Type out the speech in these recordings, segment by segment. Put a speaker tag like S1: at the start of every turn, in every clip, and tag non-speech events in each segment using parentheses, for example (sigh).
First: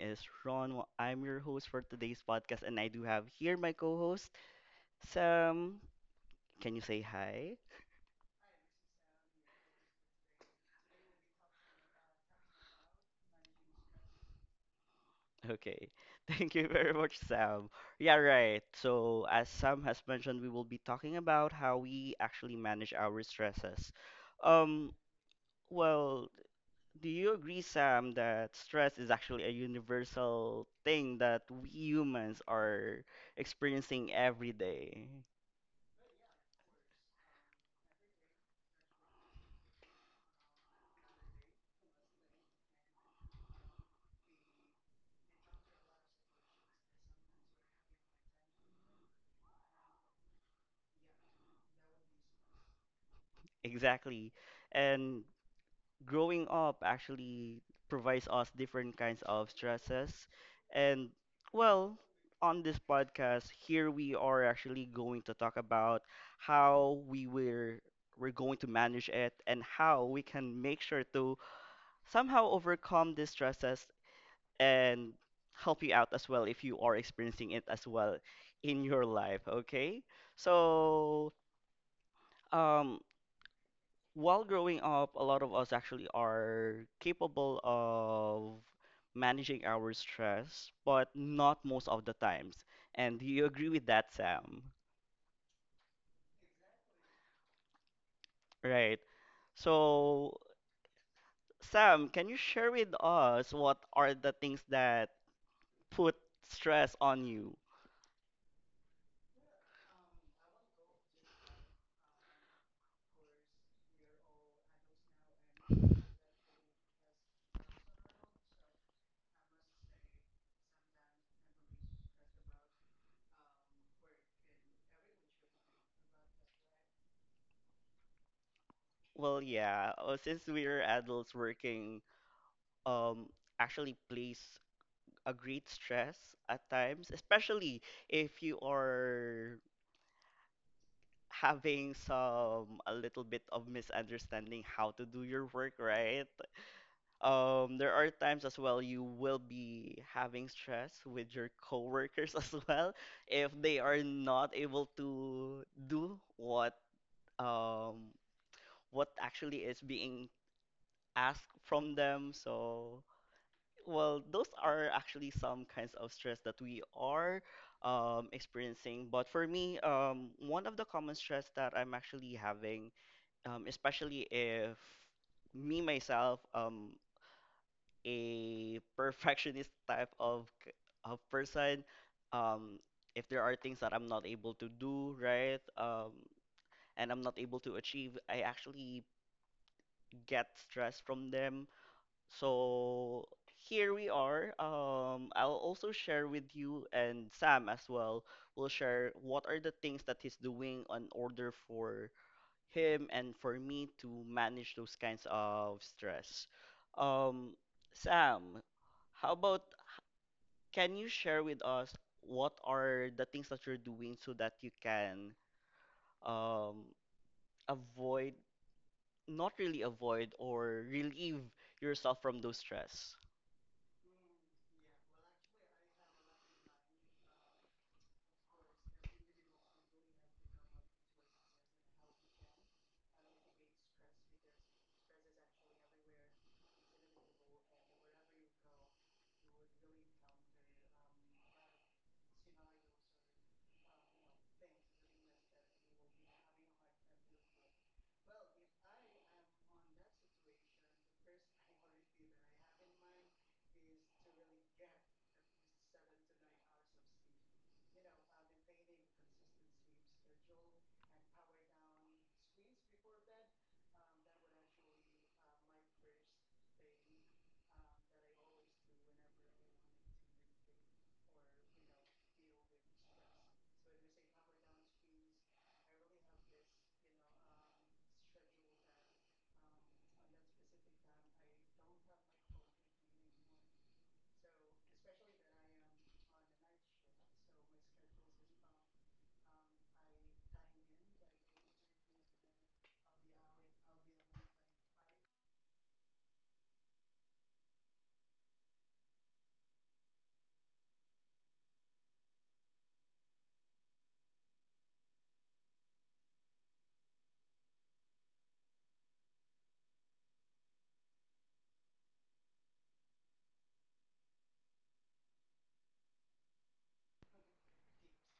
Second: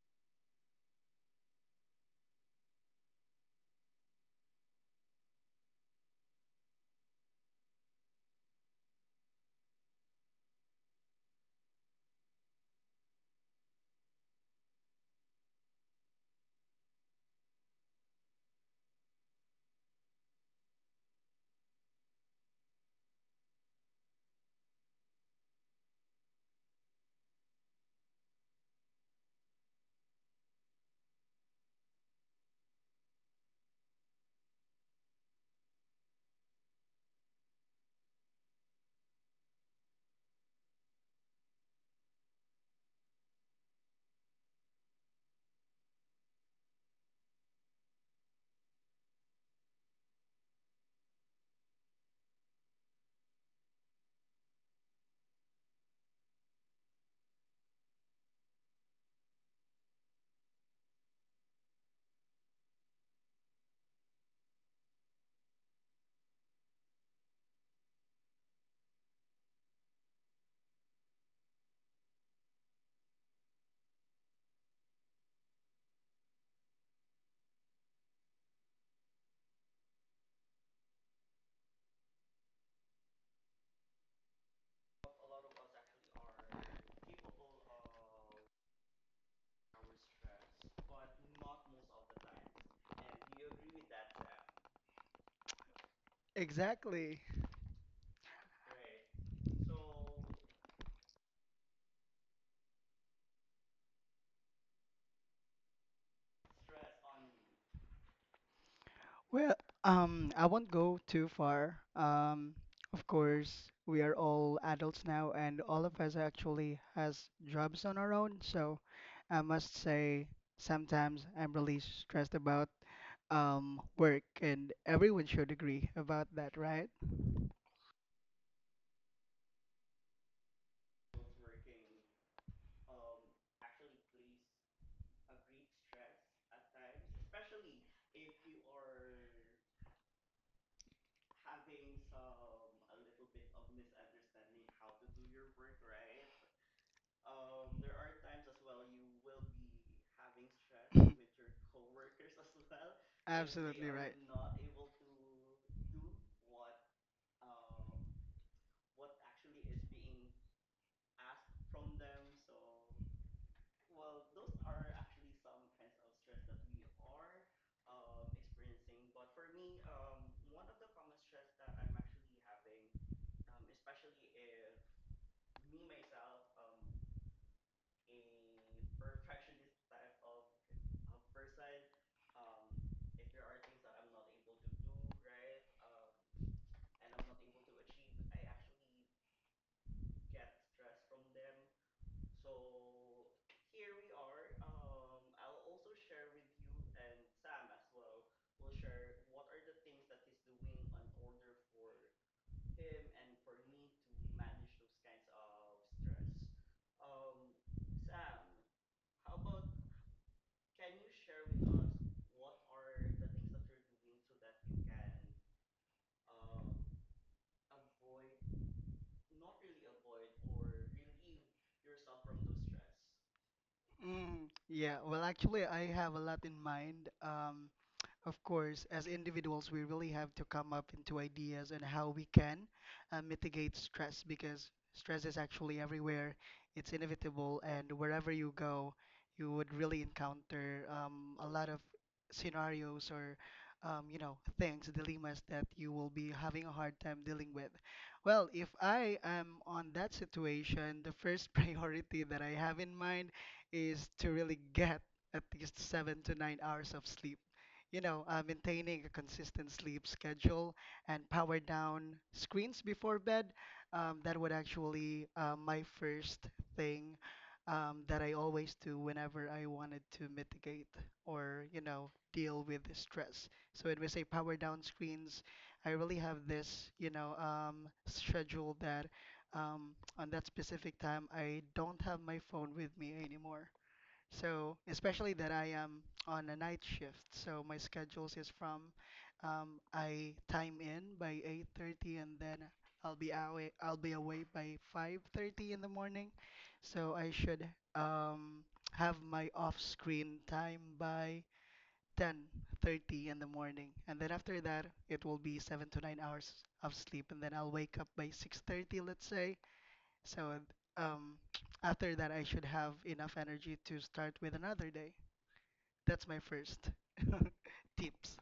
S1: is Ron. I'm your host for today's podcast, and I do have here my co host, Sam. Can you say hi? Okay. (laughs) Thank you very much, Sam. Yeah, right. So, as Sam has mentioned, we will be talking about how we actually manage our stresses. Um, well, do you agree, Sam, that stress is actually a universal thing that we humans are experiencing every day? Exactly. And growing up actually provides us different kinds of stresses. And well, on this podcast, here we are actually going to talk about how we were we're going to manage it and how we can make sure to somehow overcome these stresses and help you out as well if you are experiencing it as well in your life, okay? So, um, while growing up, a lot of us actually are capable of managing our stress, but not most of the times. And do you agree with that, Sam?
S2: Exactly.
S1: Right. So, Sam, can you share with us what are the things that put stress on you?
S2: Well, I won't go too far. Of course, we are all adults now, and all of us actually has jobs on our own. So, I must say, sometimes I'm really stressed about work, and everyone should agree about that, right?
S1: Well, yeah, since we're adults working, um, actually place a great stress at times, especially if you are having some a little bit of misunderstanding how to do your work, right? There are times as well you will be having stress with your coworkers (laughs) as well if they
S2: Absolutely
S1: are
S2: right.
S1: not able to do um what actually is being asked from them. So, well, those are actually some kinds of stress that we are experiencing. But for me, one of the common stress that I'm actually having especially if me myself a (laughs) perfectionist type of of person um if there are things that I'm not able to do right and I'm not able to achieve, I actually get stress from them. So here we are, I'll also share with you, and Sam as well will share what are the things that he's doing on order for him and for me to manage those kinds of stress. Um, Sam, how about can you share with us what are the things that you're doing so that you can um, avoid, not really avoid, or relieve yourself from those stress?
S2: Mm, yeah, well, actually, I have a lot in mind. Of course, as individuals, we really have to come up into ideas and how we can mitigate stress because stress is actually everywhere. It's inevitable, and wherever you go, you would really encounter a lot of scenarios or things, dilemmas that you will be having a hard time dealing with. Well, if I am on that situation, the first (laughs) priority that I have in mind is to really get at least 7 to 9 hours of sleep. Maintaining a consistent sleep schedule and power down screens before bed. That would actually my first thing that I always do whenever I wanted to mitigate or deal with the stress. So when we say power down screens, I really have this schedule that on that specific time I don't have my phone with me anymore. So, especially that I am on a night shift. So my schedules is from I time in by 8:30 and then I'll be away by 5:30 in the morning. So I should um, have my off-screen time by 10:30 in the morning. And then after that, it will be 7 to 9 hours of sleep and then I'll wake up by 6:30, let's say, so um, after that, I should have enough energy to start with another day. That's my first (laughs) tips.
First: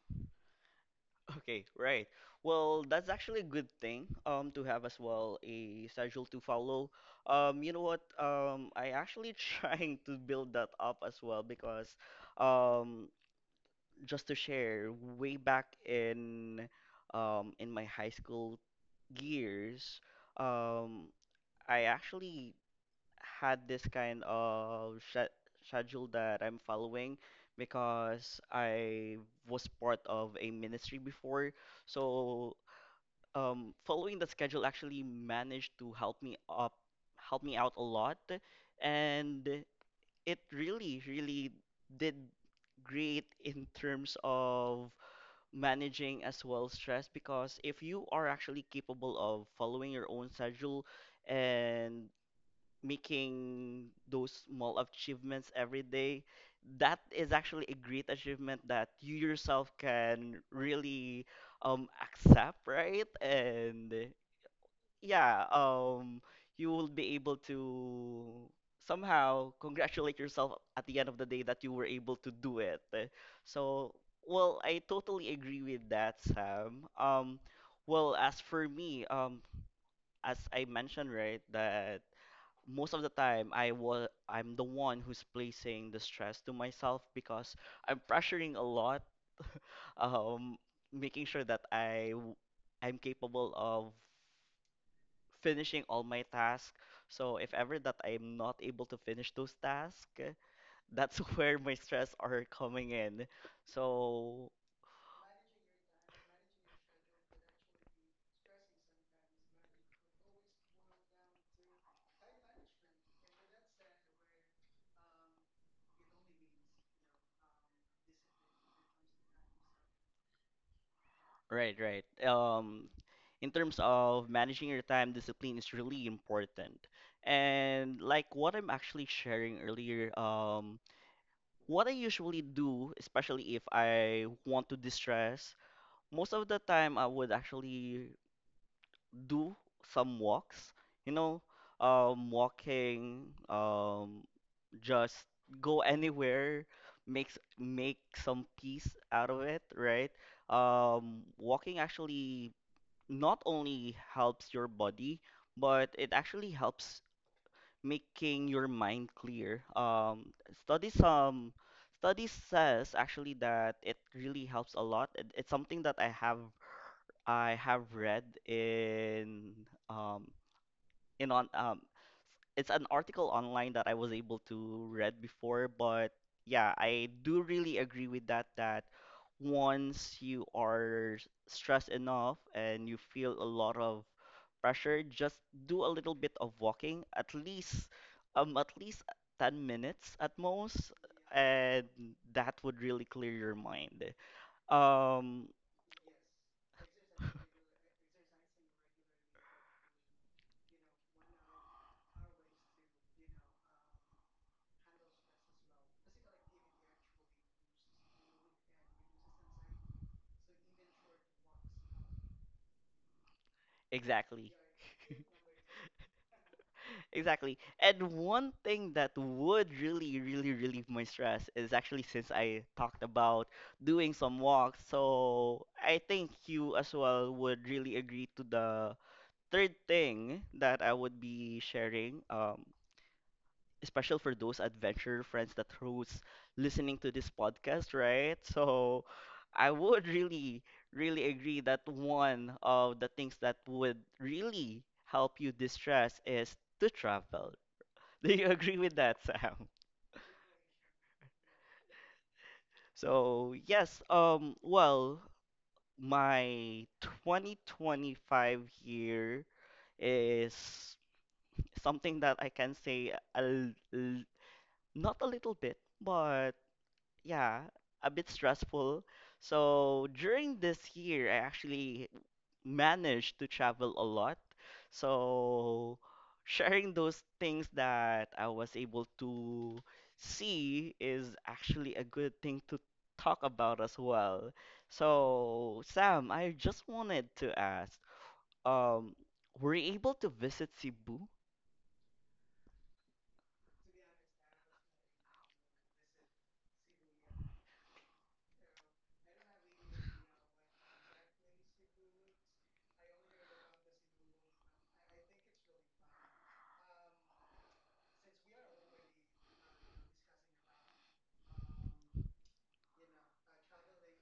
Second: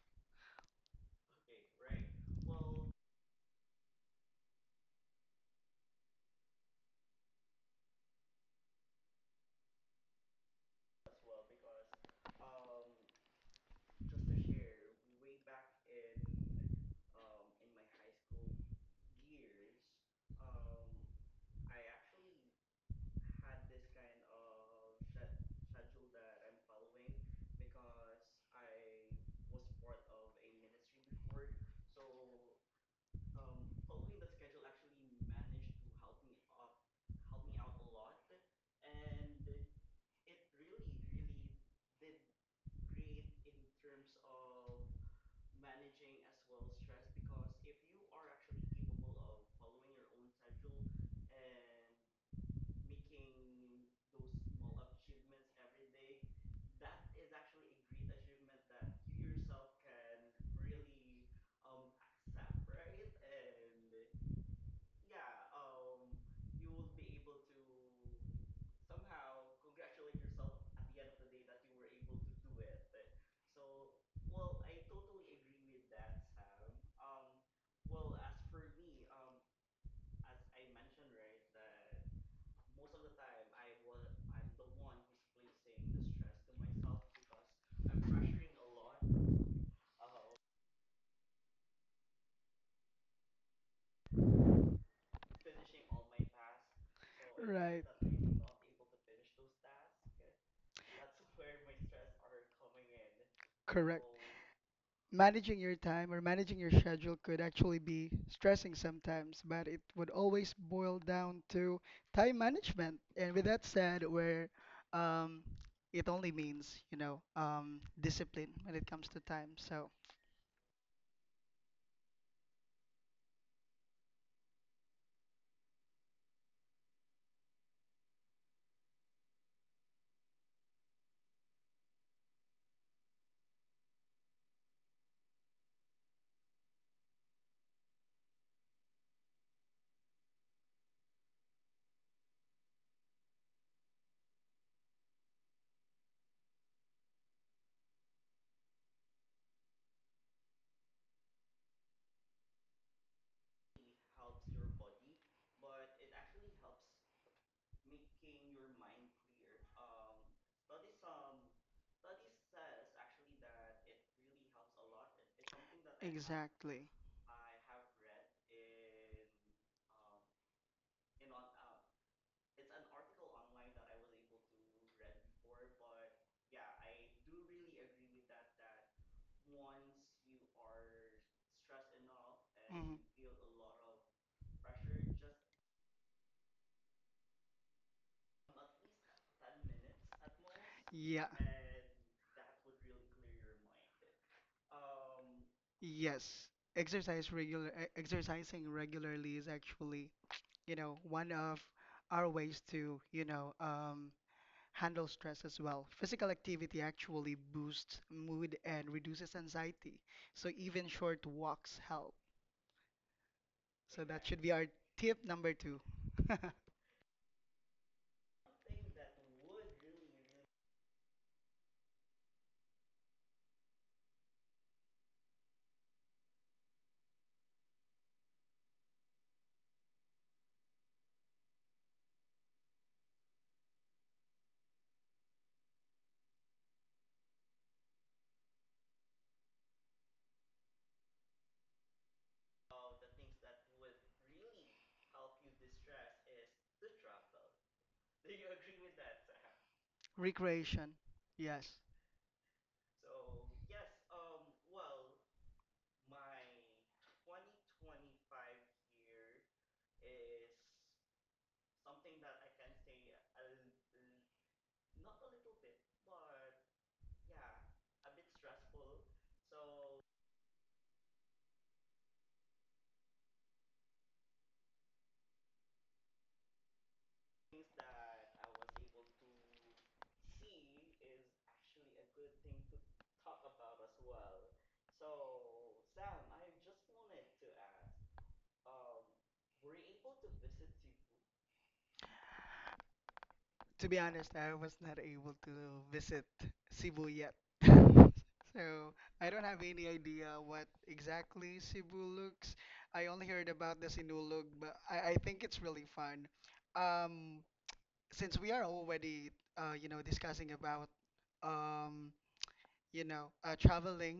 S1: Okay, right. Well, that's actually a good thing to have as well a schedule to follow. You know what? I actually (laughs) trying to build that up as well because um just to share, way back in my high school years, um I actually had this kind of schedule that I'm following because I was part of a ministry before. So following the schedule actually managed to help help me out a lot, and it really, really did great in terms of managing as well stress, because if you are actually capable of following your own schedule and making those small achievements every day, that is actually a great achievement that you yourself can really accept, right? And yeah, you will be able to somehow congratulate yourself at the end of the day that you were able to do it. Eh, so, well, I totally agree with that, Sam. Well, as for me, as I mentioned, right, that most of the time I'm the one who's placing the stress to myself because I'm pressuring a lot, um, making sure that I'm capable of finishing all my tasks. So if ever that
S2: Right.
S1: I'm not able to finish those tasks, that's (laughs) where my stress are coming in.
S2: Correct.
S1: So
S2: Managing your time or managing your schedule could actually be stressing sometimes, but it would always boil down to time management. And with that said, where um, it only means, discipline when it comes to time. So
S1: right, right. In terms of managing your time, discipline is really important. And like what I'm actually sharing earlier, what I usually do, especially if I want to distress, most of the time I would actually do some walks, you know, walking, just go anywhere, make some peace out of it, right? Walking actually not only helps your body, but it actually helps making your mind clear. Studies um studies says actually that it really helps a lot. It's something that
S2: exactly.
S1: I have read um in on it's an article online that I was able to read before, but yeah, I do really agree with that that once you are stressed enough and you
S2: Hmm.
S1: feel a lot of pressure, just do a little bit of walking, at least 10 minutes at most,
S2: Yeah.
S1: and that would really clear your mind. Um,
S2: Yes. Exercising regularly is actually, one of our ways to, handle stress as well. Physical activity actually boosts mood and reduces anxiety. So even short walks help. So that should
S1: exactly.
S2: be our tip number two.
S1: Exactly. And one thing that would really, really relieve my stress is actually since I talked about doing some walks. So I think you as well would really agree to the third thing that I would be sharing, especially for those adventure friends that who's listening to this podcast, right? So I would really, really agree that one of the things that would really help you distress is to travel. (laughs) Do you agree with that, Sam?
S2: (laughs) Recreation. Yes.
S1: So, yes, well, my 2025 year is something that I can say not a little bit, but yeah, a bit stressful. So, during this year, I actually managed to travel a lot. So sharing those things that I was able to see is actually a good thing to talk about as well. So Sam, I just wanted to ask, um, were you able to visit Cebu?
S2: To be honest, I was not able to visit Cebu yet. (laughs) So I don't have any idea what exactly Cebu looks. I only heard about the Sinulog, but I think it's really fun. Um, since we are already, discussing about, um, traveling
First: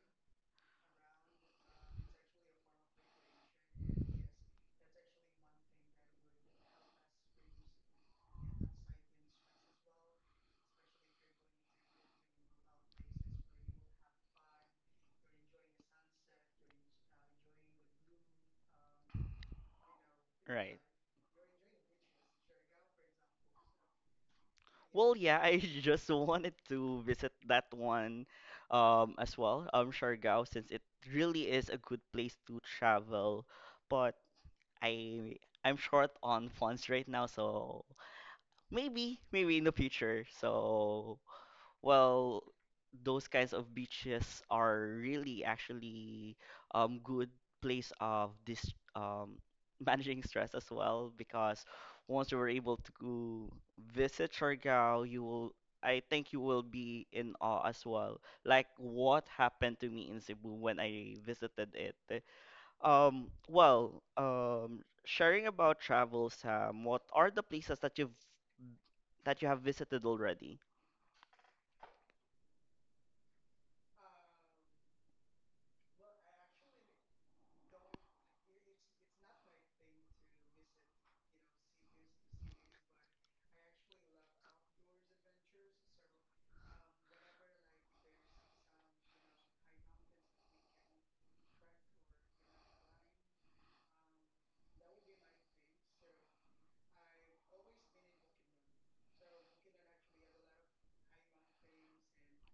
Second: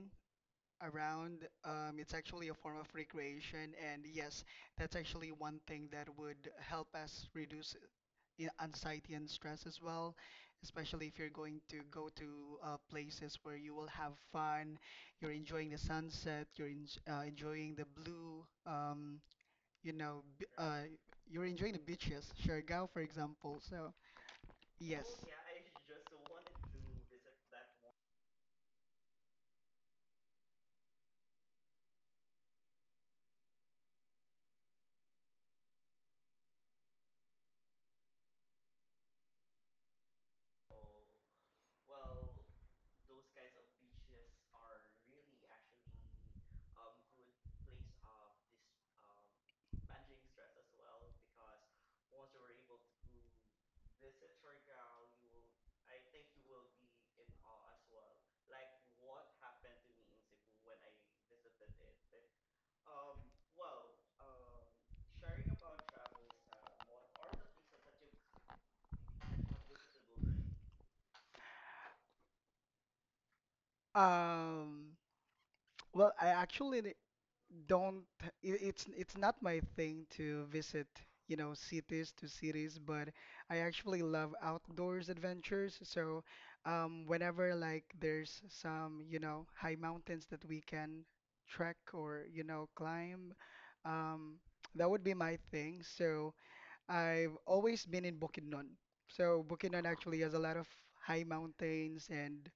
S2: around. It's actually a form of recreation, and yes, that's actually one thing that would help us reduce anxiety and stress as well, especially if you're going to go to places where you will have fun, you're enjoying the sunset, you're en enjoying the blue, you know, b
S1: Right.
S2: you're enjoying the beaches, Siargao, for example. So, yes.
S1: Well,
S2: Um,
S1: yeah, I (laughs) just wanted to visit that one as well, Siargao, since it really is a good place to travel. But I I'm short on funds right now, so maybe in the future. So well, those kinds of beaches are really actually good place of this (laughs) managing stress as well, because once you were able to visit Siargao, you will I think you will be in awe as well. Like what happened to me in Cebu when I visited it. Well, sharing about travel, Sam, what are the places that you've that you have visited already?
S2: well, I actually don't it's not my thing to visit cities to cities, but I actually love outdoors adventures. So whenever, like, there's some high mountains that we can trek or climb, um that would be my thing. So I've always been in Bukidnon, so Bukidnon actually has a lot of high mountains, and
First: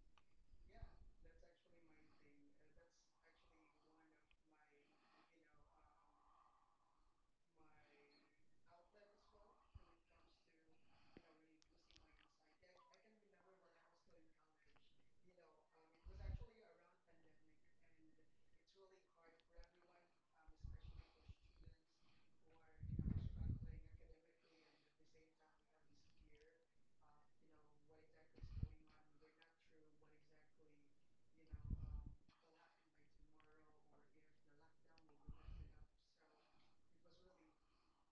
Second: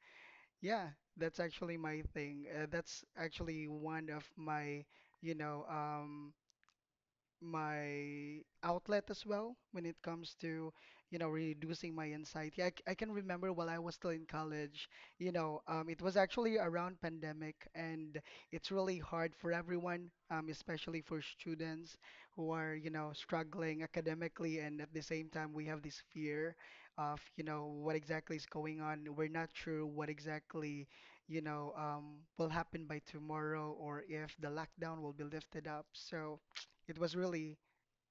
S2: yeah, that's actually my thing. That's actually one of you know, um, my outlet as well when it comes to reducing my anxiety. I can remember while I was still in college, it was actually around pandemic, and it's really hard for everyone, especially for students who are struggling academically, and at the same time we have this fear of what exactly is going on. We're not sure what exactly will happen by tomorrow or if the lockdown will be lifted up. So it was really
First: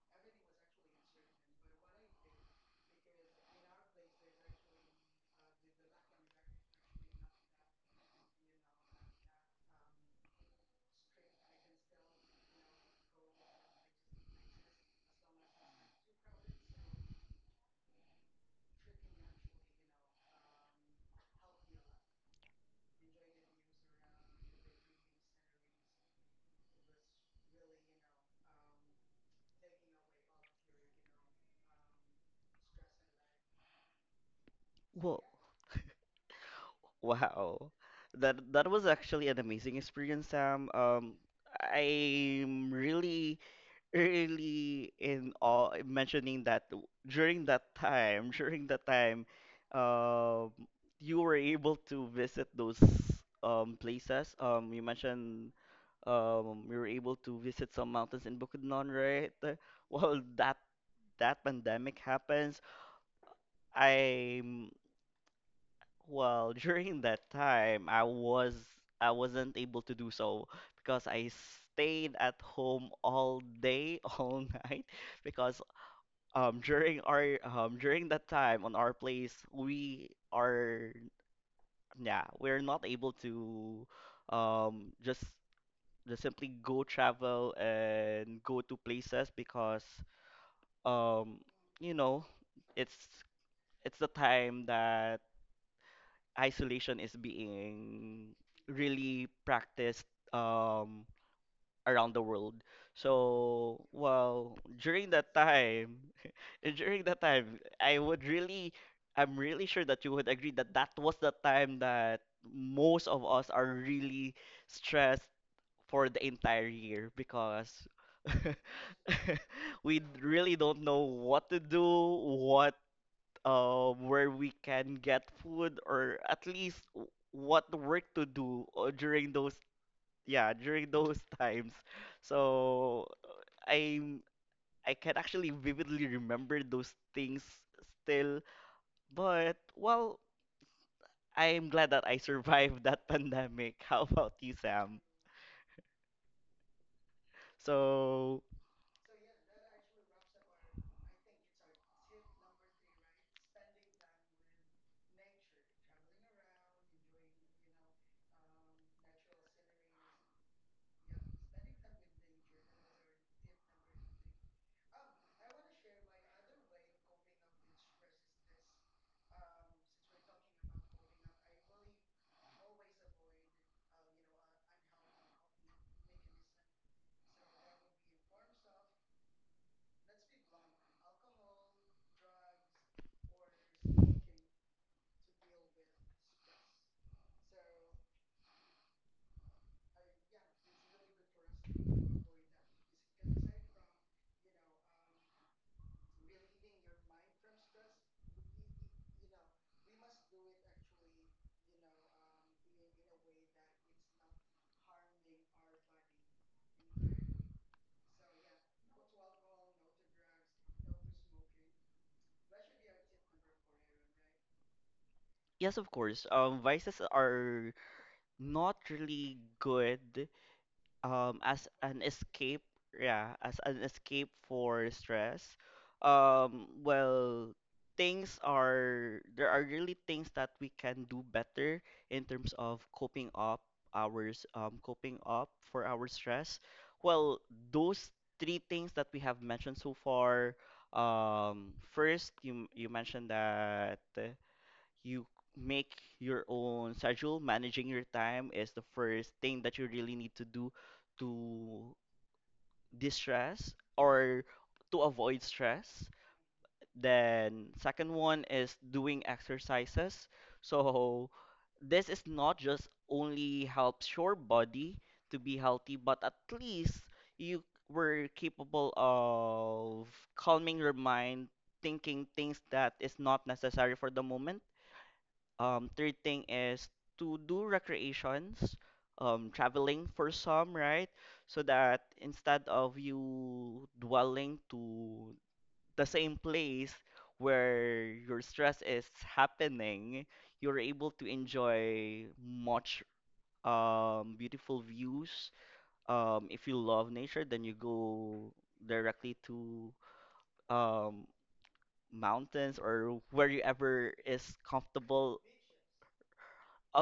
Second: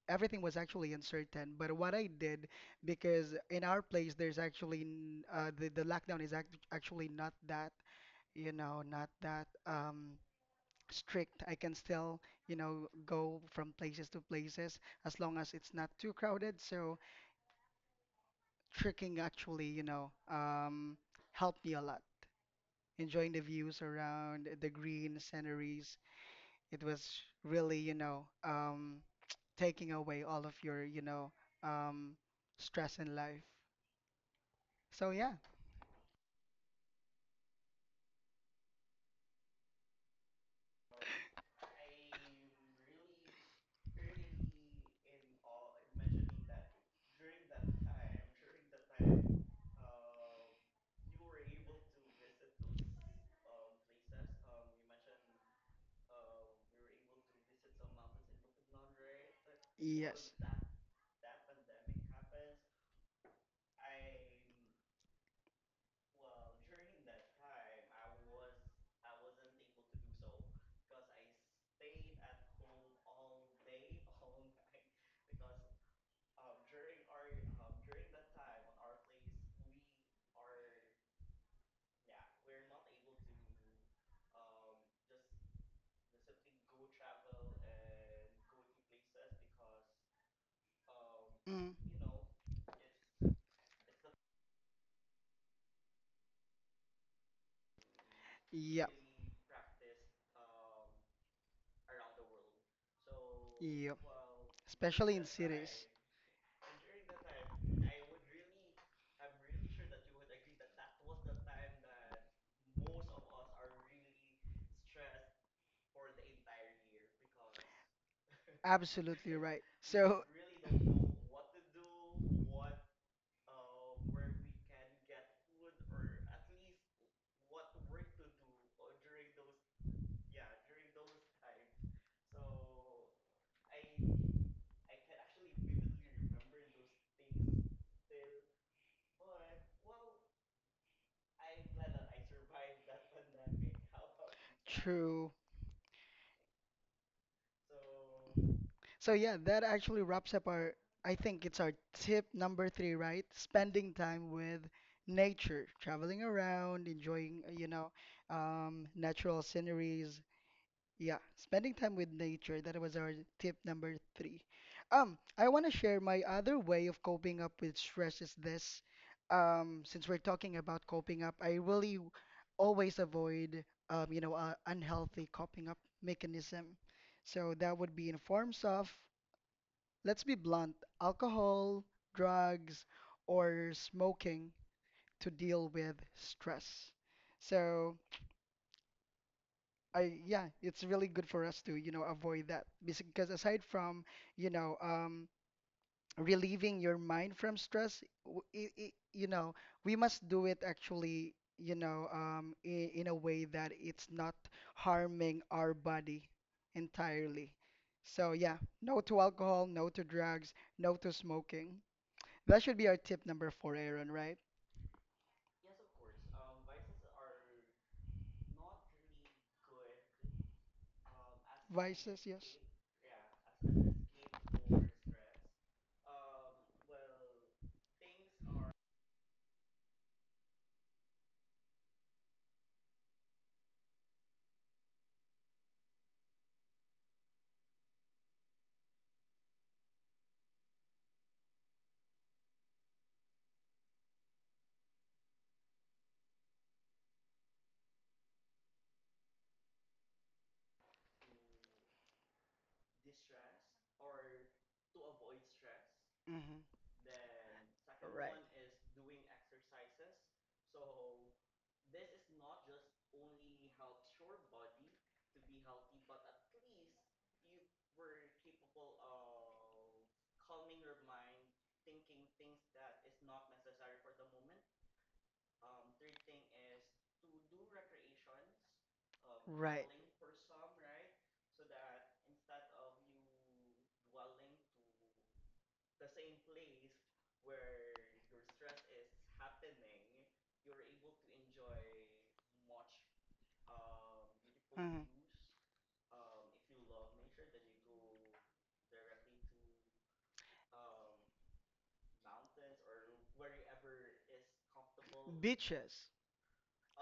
S2: everything was actually uncertain. But what I did, because in our place there's actually the lockdown is actually not that strict. I can still go from places to places as long as it's not too crowded. So trekking actually helped me a lot. Enjoying the views around the green sceneries, it was really, (tsk) taking away all of your, um, stress in life. So
S1: Whoa,
S2: yeah,
S1: wow. That that was actually an amazing experience, Sam. I'm really, really in awe mentioning that during that time, (laughs) during that time, um, you were able to visit those places. You mentioned um, we were able to visit some mountains in Bukidnon, right? (laughs) Well,
S2: yes.
S1: that that pandemic happens. I'm well, (laughs) during that time, I wasn't able to do so because I stayed at home all day, (laughs) all night, because during that time on our place, we are yeah, we're not able to um just just simply go travel and go to places because um
S2: Mm,
S1: you know, it's it's the time that isolation is being
S2: yep,
S1: really practiced um around the world. So
S2: yep.
S1: well during
S2: Especially in
S1: that
S2: cities.
S1: time (laughs) during that time I would really, I'm really sure that you would agree that that was the time that most of us are really stressed for the entire year because (laughs)
S2: Absolutely right.
S1: we
S2: So,
S1: really
S2: (laughs)
S1: don't know what to do, what where we can get food, or at least what work to do during those yeah during those (laughs) times. So I'm I can actually vividly remember those things still, but well. I'm glad that I (laughs) survived that pandemic. (laughs) How about you, Sam?
S2: true.
S1: So,
S2: So yeah, that actually wraps up our, I think it's our tip number three, right? Spending time with nature, traveling around, enjoying, natural sceneries. Yeah, spending time with nature. That was our tip number three. I want to share my other way of coping up with stress is this. Since we're talking about coping up, I really always avoid, unhealthy coping up mechanism. So that would be in forms of, let's be blunt, alcohol, drugs, or smoking to deal with stress. So, yeah, it's really good for us to, avoid that because aside from, you know, um, relieving your mind from stress, we must do it actually, in a way that it's not harming our body entirely. So, yeah, no to alcohol, no to drugs, no to smoking. That should be our tip number four, Aaron, right?
S1: yes, of course. Vices are not really good as an
S2: Vices, yes.
S1: escape yeah as an escape for stress. um well Things are there are really things that we can do better in terms of coping up ours coping up for our stress. Well, those three things that we have mentioned so far, first, you mentioned that you make your own schedule. Managing your time is the first thing that you really need to do to distress or to avoid stress.
S2: Hmm.
S1: Then second
S2: Right.
S1: one is doing exercises. So this is not just only helps your body to be healthy, but at least you were capable of calming your mind, thinking things that is not necessary for the moment. Um, third thing is to do recreations,
S2: Right.
S1: traveling for some, right? So that instead of you dwelling to the same place where your stress is happening, you're able to enjoy much beautiful
S2: Mhm.
S1: views. If you love nature, then you go directly to um, mountains or wherever is comfortable,
S2: Beaches.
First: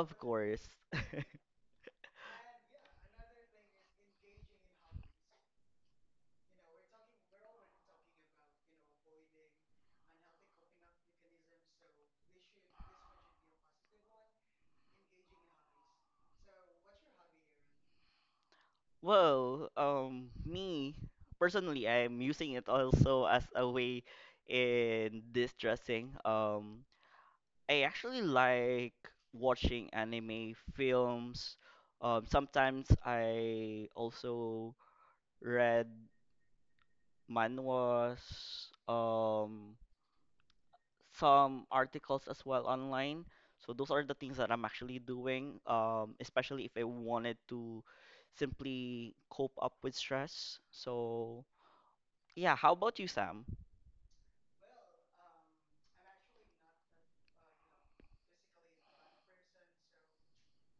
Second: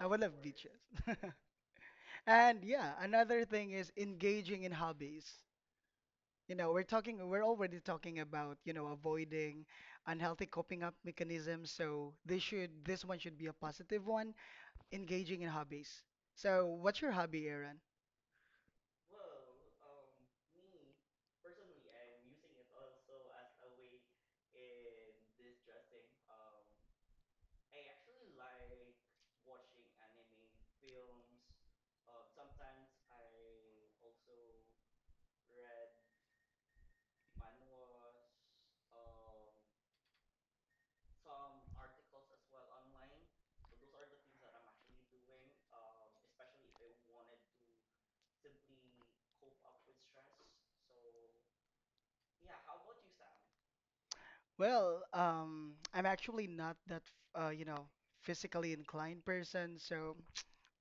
S2: I would love
S1: course.
S2: beaches. (laughs) And yeah, another thing is engaging in hobbies. We're already talking about, avoiding unhealthy coping up mechanisms. So this one should be a positive one. Engaging in hobbies. So, what's your hobby, Aaron?
S1: Well, me personally, I'm using it also as a way in distressing. I actually like watching anime films. Sometimes I also read manhwas, um, some articles as well online. So those are the things that I'm actually doing, especially if I wanted to simply cope up with stress. So yeah, how about you, Sam?
S2: Well, I'm actually not that, uh, you know, physically inclined person. So,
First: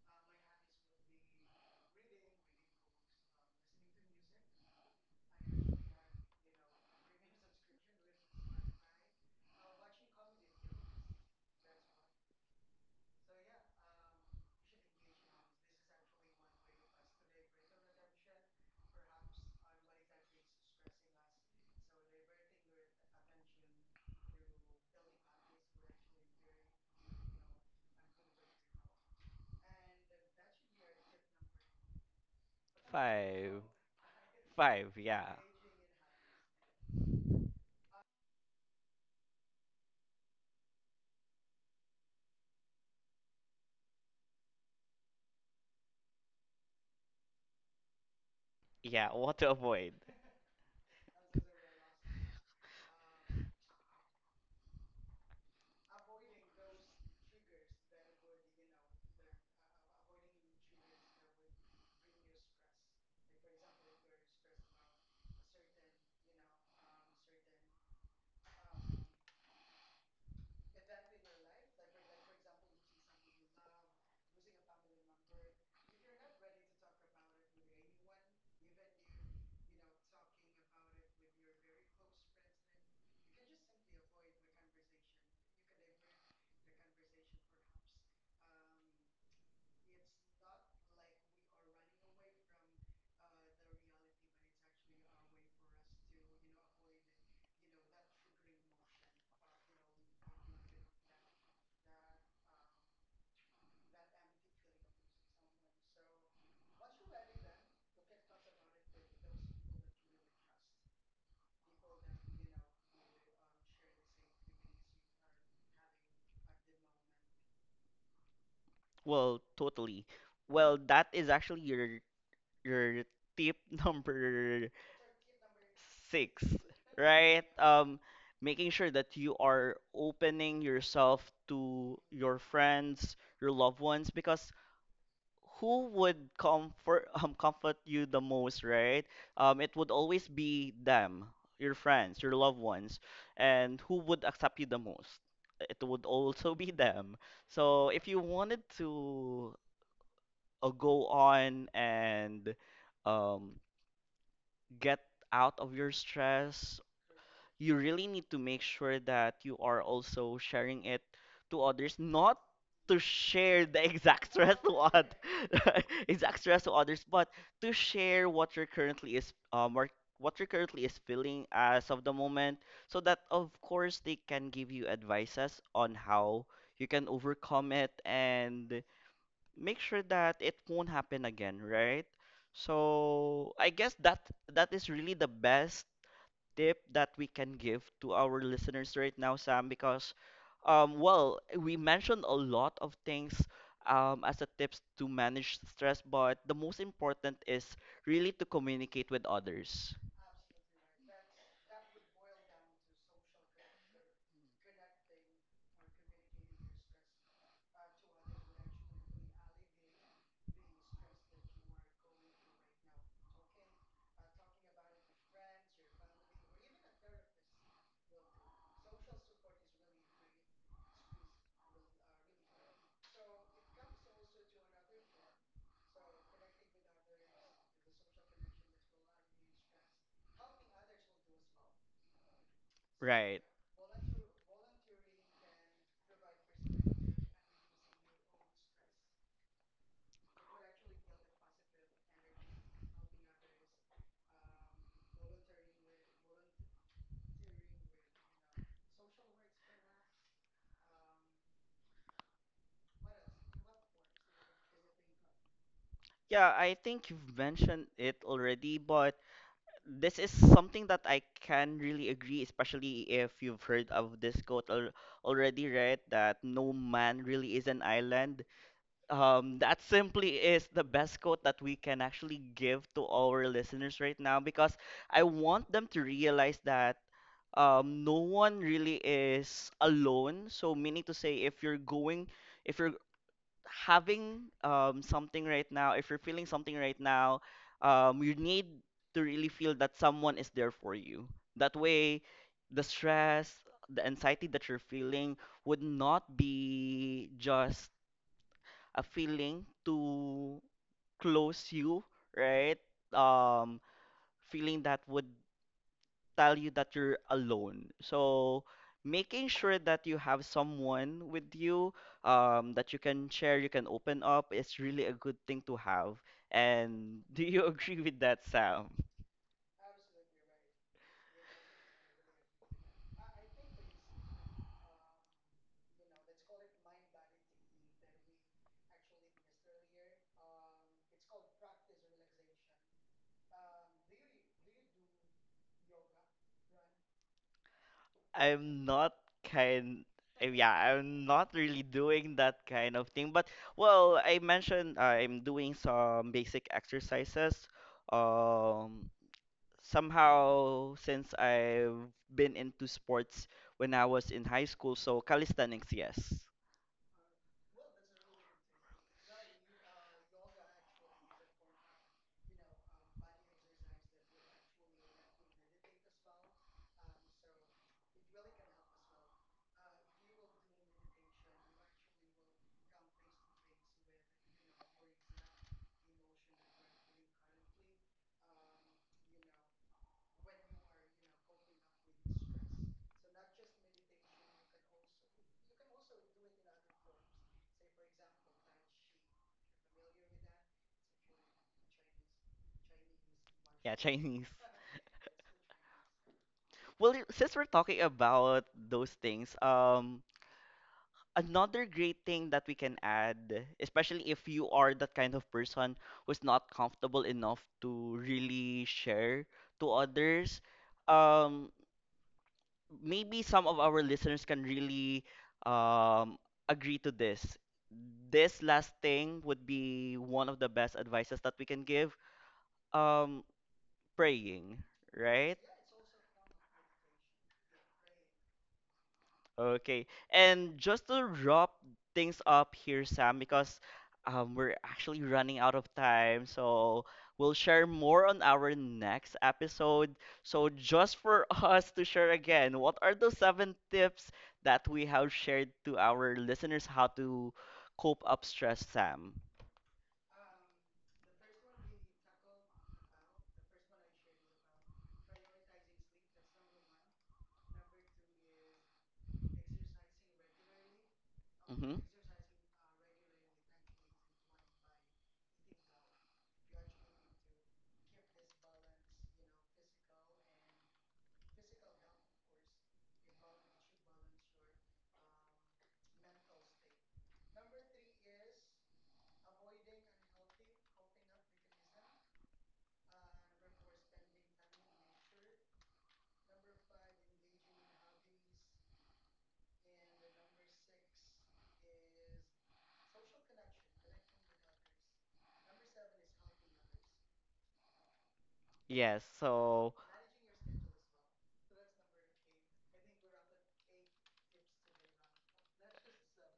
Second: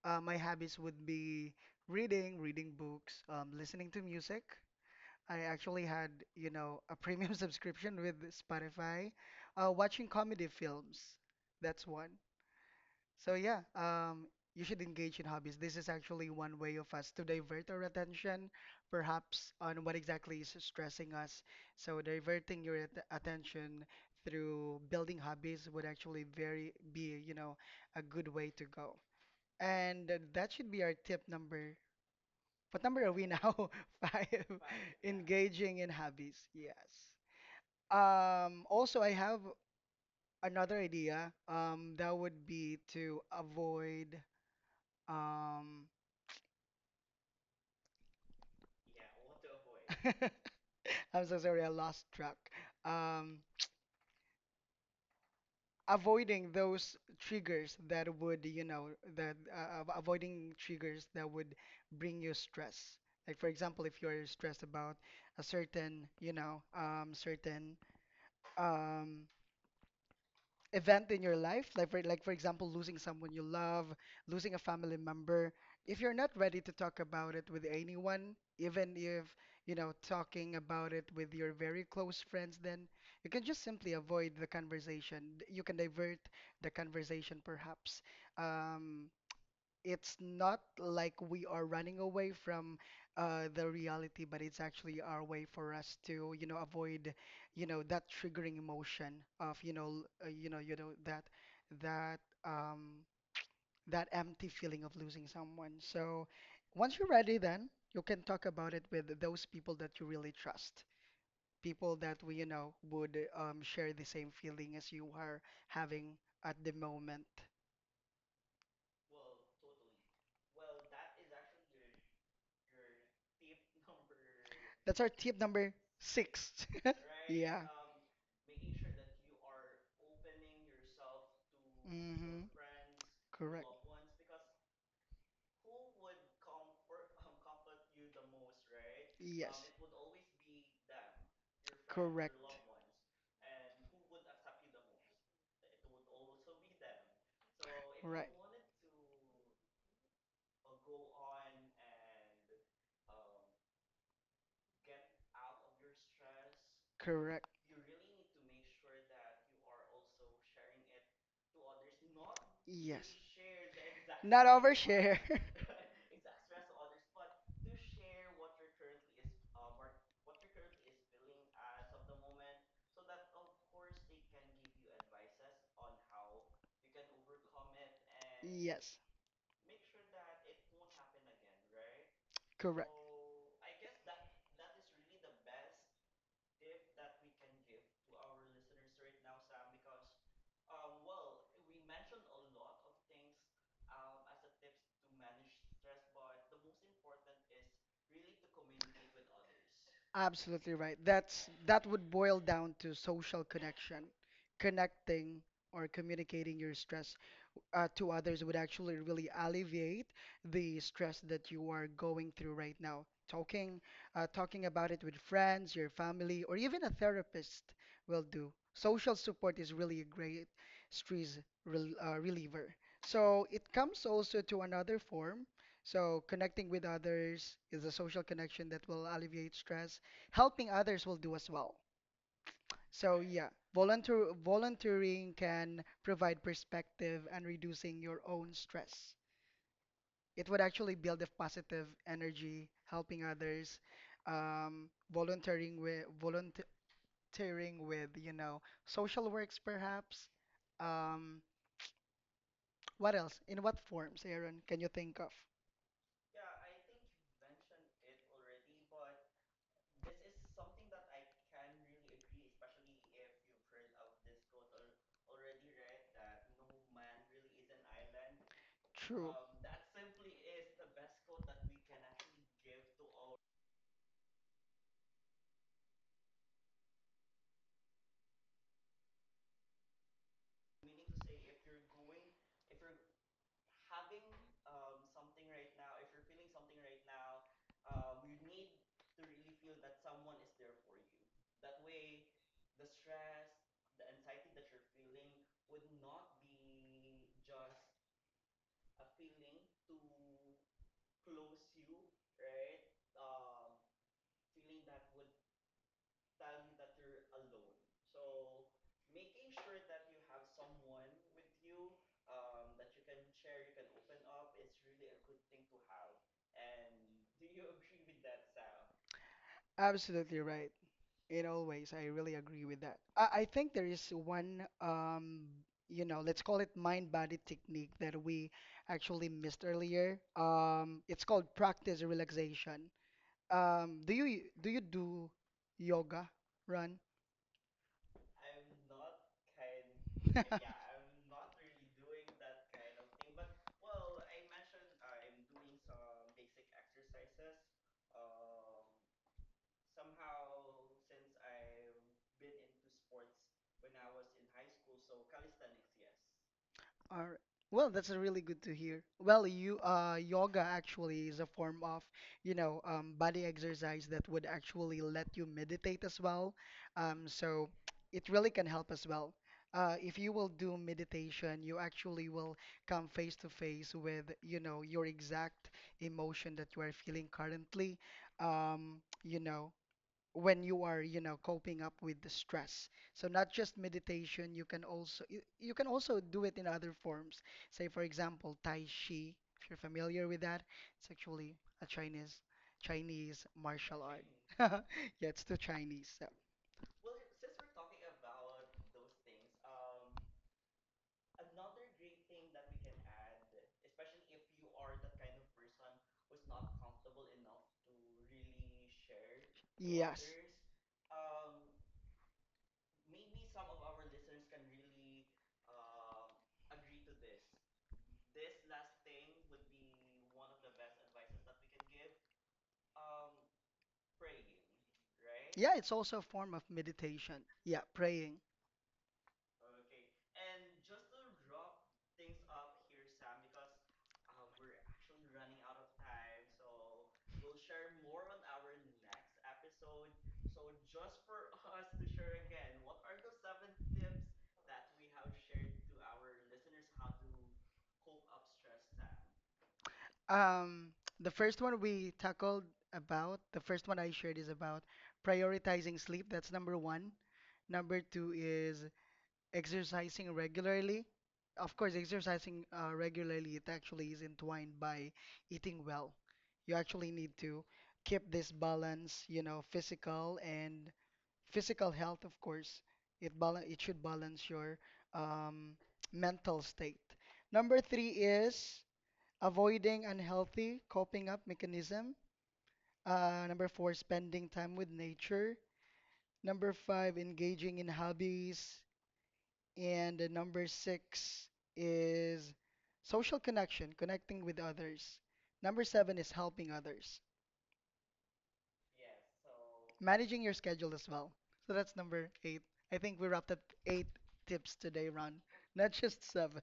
S2: my hobbies would be reading, books, listening to music. I actually had, a premium (laughs) subscription with Spotify, watching comedy films. That's one. So yeah, you should engage in hobbies. This is actually one way of us to divert our attention, perhaps on what exactly is stressing us. So diverting your at attention through building hobbies would actually very be, a good way to go. And that should be our tip number. What number are we
S1: Five.
S2: now? (laughs) Five. Five,
S1: Five,
S2: yeah.
S1: yeah.
S2: Engaging in hobbies. Yes. Also, I have another idea. That would be to avoid. Um,
S1: Yeah, (laughs) what to avoid?
S2: (laughs) I'm so sorry, I lost track. Um, Avoiding those triggers that would, avoiding triggers that would bring you stress. Like, for example, if you're stressed about a certain, certain um, event in your life, like, for example, losing someone you love, losing a family member. If you're not ready to talk about it with anyone, even if talking about it with your very close friends, then you can just simply avoid the conversation. You can divert the conversation, perhaps. Um, it's not like we are running away from the reality, but it's actually our way for us to, avoid, that triggering emotion of, you know, l- you know that that um, that empty feeling of losing someone. So once you're ready, then you can talk about it with those people that you really trust, people that we, would share the same feeling as you are having at the moment.
S1: Well, totally. Well, that is actually your tip (laughs) number
S2: That's our tip number
S1: six,
S2: six. (laughs)
S1: right?
S2: Yeah.
S1: Making sure that you are opening yourself to your
S2: Mm-hmm.
S1: friends, your
S2: Correct.
S1: loved ones, because who would comfort (laughs) comfort you the most, right?
S2: Yes.
S1: It would always be them, your friends,
S2: Correct.
S1: your loved ones, and who would accept you the most? It would also be them. So if you
S2: Right.
S1: wanted to go on and um, get out of your stress,
S2: Correct.
S1: you really need to make sure that you are also sharing it to others, not to
S2: Yes.
S1: share the exact (laughs)
S2: Not
S1: stress to others,
S2: overshare. (laughs)
S1: (laughs) exact stress to others, but to share what you're currently is or what you're currently is feeling as of the moment, so that of course they can give you advices on how you can overcome it and
S2: Yes.
S1: make sure that it won't happen again, right?
S2: Correct.
S1: So I guess that is really the best tip that we can give to our listeners right now, Sam? Because, well, we mentioned a lot of things as a tips to manage stress, but the most important is really to communicate with others.
S2: Absolutely right. That would boil down to social connection, connecting or communicating your stress to others would actually really alleviate the stress that you are going through right now. Talking about it with friends, your family, or even a therapist will do. Social support is really a great stress reliever. So it comes also to another form. So connecting with others is a social connection that will alleviate stress. Helping others will do as well. So
S1: Right.
S2: yeah, volunteering can provide perspective and reducing your own stress. It would actually build a positive energy, helping others, volunteering with, social works perhaps. Um, what else? In what forms, Aaron, can you think of?
S1: Yeah, I think you've mentioned it already, but this is something that I can really agree, especially if you've heard of this quote al already, right? That no man really is an island.
S2: True.
S1: That simply is the best quote that we can actually give to our listeners right now because I want them to realize that no one really is alone. So, meaning to say, if you're having something right now, if you're feeling something right now, you need to really feel that someone is there for you. That way, the stress, the anxiety that you're feeling would not be just a feeling to close you, right? Um, Feeling that would tell you that you're alone. So making sure that you have someone with you that you can share, you can open up is really a good thing to have. And do you (laughs) agree with that, Sam?
S2: Absolutely right. I really agree with that. I think there is one, let's call it mind-body technique that we actually missed earlier. It's called practice relaxation. Do you do you do yoga, run?
S1: I'm not kind. Yeah, I'm not really doing that kind of thing.
S2: (laughs)
S1: But well, I mentioned I'm doing some basic exercises. Um, Somehow since I've been into sports when I was in high school, so calisthenics, yes.
S2: All right. Well, that's a really good to hear. Well, you yoga actually is a form of, body exercise that would actually let you meditate as well. So it really can help as well. If you will do meditation, you actually will come face to face with, your exact emotion that you are feeling currently. Um, you know, when you are coping up with the stress, so not just meditation, you can also do it in other forms, say for example tai chi if you're familiar with that. It's actually a Chinese
S1: Yeah, (laughs)
S2: martial art.
S1: Chinese.
S2: (laughs) Yeah, it's the Chinese. So
S1: Well, since we're talking about those things, another great thing that we can add, especially if you are that kind of person who's not comfortable enough to really share to
S2: yes,
S1: others, um. Maybe some of our listeners can really um, agree to this. This last thing would be one of the best advices that we can give. Um, Praying, right?
S2: yeah, it's also a form of meditation. Yeah, praying.
S1: Okay. And just to wrap things up here, Sam, because we're actually running out of time. So we'll share more on our next episode. So, just for (laughs) us to share again, what are the seven tips that we have shared to our listeners how to cope up stress, Sam?
S2: um the first one we tackled about the first one I shared is about prioritizing sleep. That's number one. Number two is exercising regularly. Of
S1: Mm-hmm.
S2: course, exercising regularly, it actually is entwined by eating well. You actually need to keep this balance, physical health. Of course, it should balance your um, mental state. Number three is avoiding unhealthy coping up mechanism. Number four, spending time with nature. Number five, engaging in hobbies. And the number six is social connection, connecting with others. Number seven is helping others,
S1: Yes. So,
S2: managing your schedule as well. So that's number eight. I think we wrapped up eight tips today, Ron, not just seven.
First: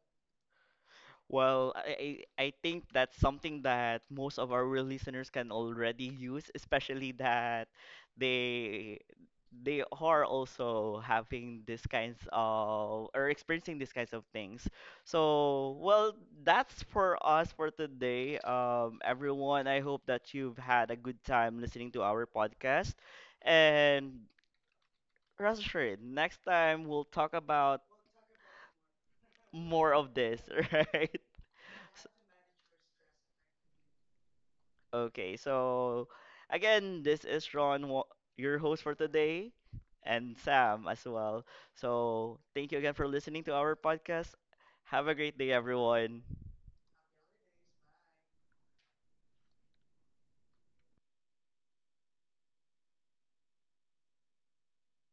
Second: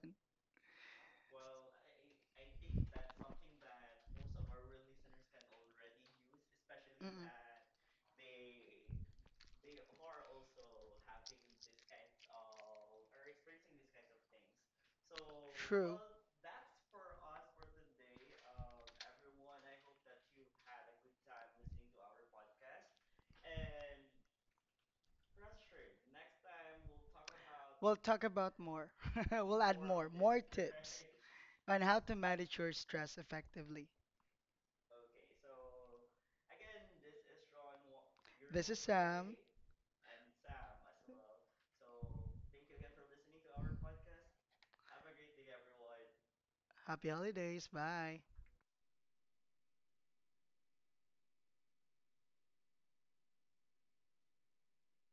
S1: well, I think that's something that most of our listeners can already use, especially
S2: Mm-mm.
S1: that they they are also having these kinds of or experiencing these kinds of things. So,
S2: True.
S1: well, that's for us for today. Everyone, I hope that you've had a good time listening to our podcast. And rest assured, next time we'll talk about
S2: We'll talk about more. (laughs) We'll add
S1: more
S2: more,
S1: of
S2: more
S1: this, (laughs)
S2: tips
S1: right?
S2: on how to manage your stress effectively.
S1: Okay, so again, this is Ron, your
S2: This is
S1: host for
S2: Sam.
S1: today, and Sam as well. So thank you again for listening to our podcast. Have a great day, everyone.
S2: Happy holidays. Bye.